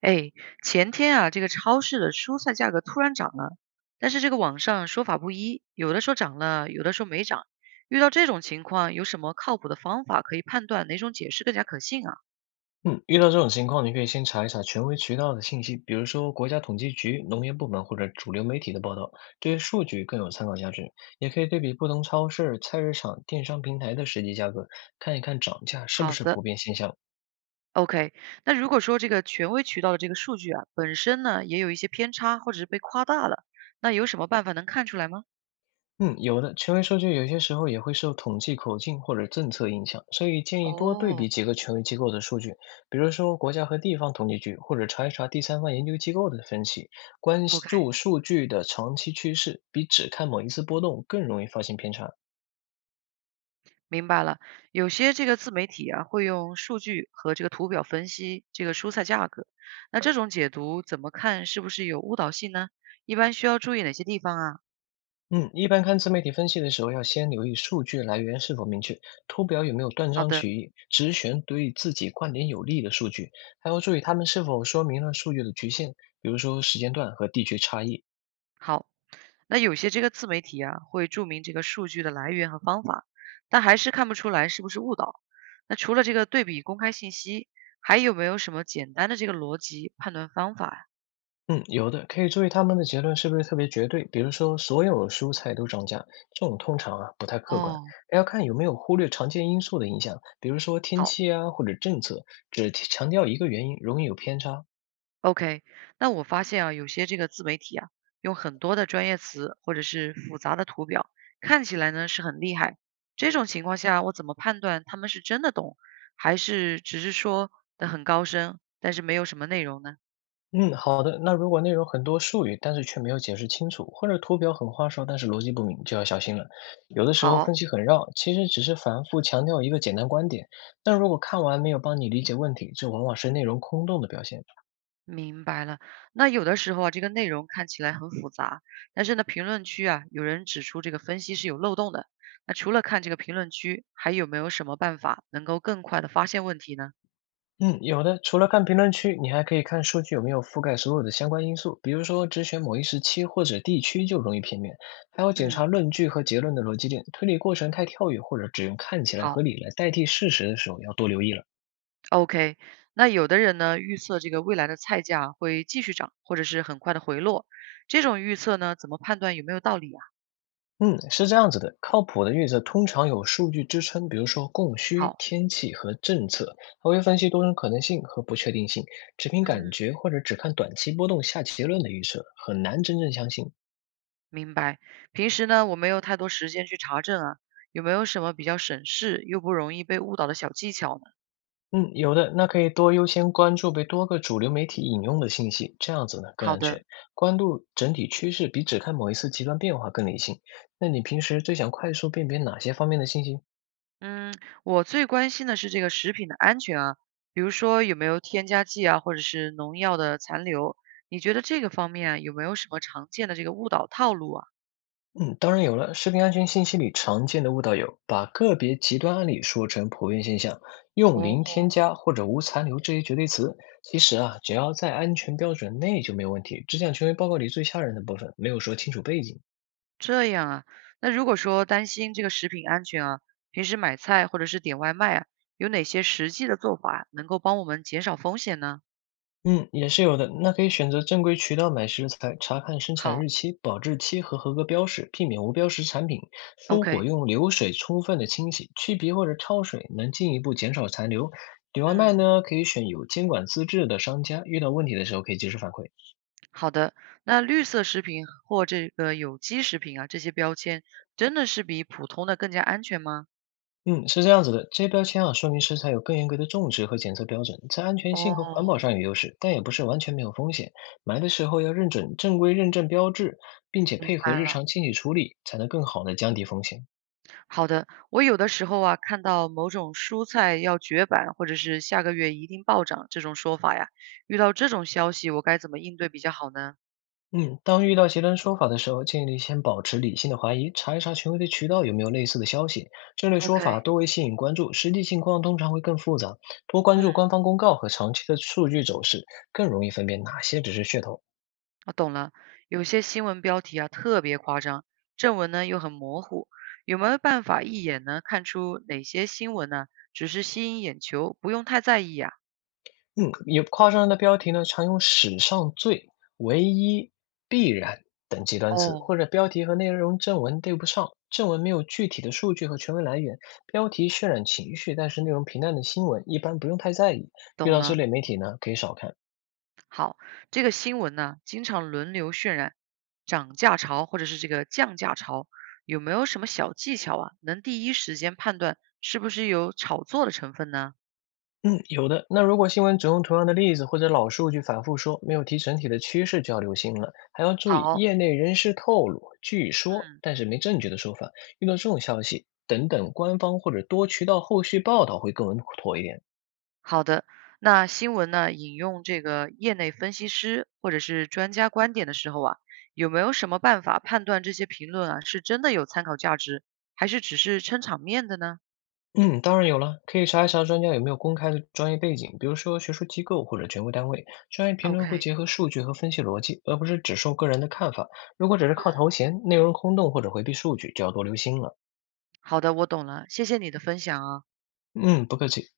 哎，前天啊，这个超市的蔬菜价格突然涨了，但是这个网上说法不一，有的说涨了，有的说没涨。遇到这种情况，有什么靠谱的方法可以判断哪种解释更加可信啊？嗯，遇到这种情况，你可以先查一查权威渠道的信息，比如说国家统计局、农业部门或者主流媒体的报道，这些数据更有参考价值。也可以对比不同超市、菜市场、电商平台的实际价格，看一看涨价是不好是的普遍现象。，OK。那如果说这个权威渠道的这个数据啊，本身呢也有一些偏差，或者是被夸大了，那有什么办法能看出来吗？嗯，有的，权威数据有些时候也会受统计口径或者政策影响，所以建议多对哦比几个权威机构的数据，比如说国家和地方统计局，或者查一查第三方研究机构的分析，关注，OK。数据的长期趋势，比只看某一次波动更容易发现偏差。明白了，有些这个自媒体啊，会用数据和这个图表分析这个蔬菜价格，那这种解读怎么看是不是有误导性呢？一般需要注意哪些地方啊？嗯，一般看自媒体分析的时候，要先留意数据来源是否明确，图表有没有断好章的，取义，只选对自己观点有利的数据，还要注意他们是否说明了数据的局限，比如说时间段和地区差异。好，那有些这个自媒体啊，会注明这个数据的来源和方法，但还是看不出来是不是误导。那除了这个对比公开信息，还有没有什么简单的这个逻辑判断方法呀？嗯，有的，可以注意他们的结论是不是特别绝对，比如说所有蔬菜都涨价，这种通常啊不太客观，哦，还要看有没有忽略常见因素的影响，比如说天好。气啊或者政策，只提强调一个原因容易有偏差。OK，那我发现啊，有些这个自媒体啊，用很多的专业词或者是复杂的图表，看起来呢是很厉害。这种情况下，我怎么判断他们是真的懂，还是只是说的很高深，但是没有什么内容呢？嗯，好的，那如果内容很多术语，但是却没有解释清楚，或者图表很花哨，但是逻辑不明，就要小心了。有的时候好，分析很绕，其实只是反复强调一个简单观点，但如果看完没有帮你理解问题，这往往是内容空洞的表现。明白了。那有的时候啊，这个内容看起来很复杂，但是呢，评论区啊，有人指出这个分析是有漏洞的。那除了看这个评论区，还有没有什么办法能够更快的发现问题呢？嗯，有的。除了看评论区，你还可以看数据有没有覆盖所有的相关因素，比如说只选某一时期或者地区就容易片面。还要检嗯，查论据和结论的逻辑链，推理过程太跳跃或者只用看起来合好。理来代替事实的时候，要多留意了。OK，那有的人呢，预测这个未来的菜价会继续涨，或者是很快的回落，这种预测呢，怎么判断有没有道理啊？嗯，是这样子的，靠谱的预测通常有数据支撑，比如说供需、好，天气和政策，还会分析多种可能性和不确定性。只凭嗯，感觉或者只看短期波动下结论的预测，很难真正相信。明白。平时呢，我没有太多时间去查证啊，有没有什么比较省事又不容易被误导的小技巧呢？嗯，有的，那可以多优先关注被多个主流媒体引用的信息，这样子呢更好安的，全。关注整体趋势比只看某一次极端变化更理性。那你平时最想快速辨别哪些方面的信息？嗯，我最关心的是这个食品的安全啊，比如说有没有添加剂啊，或者是农药的残留，你觉得这个方面啊有没有什么常见的这个误导套路啊？嗯，当然有了，食品安全信息里常见的误导有把个别极端案例说成普遍现象，用哦，零添加或者无残留这些绝对词。其实啊，只要在安全标准内就没有问题，只讲权威报告里最吓人的部分，没有说清楚背景。这样啊，那如果说担心这个食品安全啊，平时买菜或者是点外卖啊，有哪些实际的做法能够帮我们减少风险呢？嗯，也是有的。那可以选择正规渠道买食材，查看生产好日期、保质期和合格标识，避免无标识产品。蔬果，OK，用流水充分的清洗、去皮或者焯水，能进一步减少残留。点外卖嗯，呢，可以选有监管资质的商家，遇到问题的时候可以及时反馈。好的。那绿色食品或这个有机食品啊，这些标签真的是比普通的更加安全吗？嗯，是这样子的，这些标签啊，说明食材有更严格的种植和检测标准，在安全性和环保哦，上有优势，但也不是完全没有风险。买的时候要认准正规认证标志，并且明配合白日了。常清洗处理，才能更好的降低风险。好的，我有的时候啊，看到某种蔬菜要绝版，或者是下个月一定暴涨这种说法呀，遇到这种消息，我该怎么应对比较好呢嗯，当遇到极端说法的时候，建议你先保持理性的怀疑，查一查权威的渠道有没有类似的消息。这类说法？OK，多为吸引关注，实际情况通常会更复杂。多关嗯。注官方公告和长期的数据走势，更容易分辨哪些只是噱头。我懂了，有些新闻标题啊特别夸张，正文呢又很模糊，有没有办法一眼呢看出哪些新闻呢只是吸引眼球，不用太在意啊？嗯，有夸张的标题呢，常用“史上最”“唯一”“必然”等极端词，哦，或者标题和内容正文对不上，正文没有具体的数据和权威来源，标题渲染情绪，但是内容平淡的新闻一般不用太在意。遇懂到这了。类媒体呢，可以少看。好，这个新闻呢经常轮流渲染涨价潮或者是这个降价潮，有没有什么小技巧啊，能第一时间判断是不是有炒作的成分呢？嗯，有的。那如果新闻只用同样的例子或者老数据反复说，没有提整体的趋势就要留心了，还要注意好，业内人士透露、据说嗯。但是没证据的说法。遇到这种消息，等等官方或者多渠道后续报道会更稳妥一点。好的，那新闻呢，引用这个业内分析师或者是专家观点的时候啊，有没有什么办法判断这些评论啊是真的有参考价值，还是只是撑场面的呢嗯，当然有了，可以查一查专家有没有公开的专业背景，比如说学术机构或者权威单位。专业评论会？OK，结合数据和分析逻辑，而不是只受个人的看法。如果只是靠头衔、内容空洞或者回避数据，就要多留心了。好的，我懂了，谢谢你的分享啊。嗯，不客气。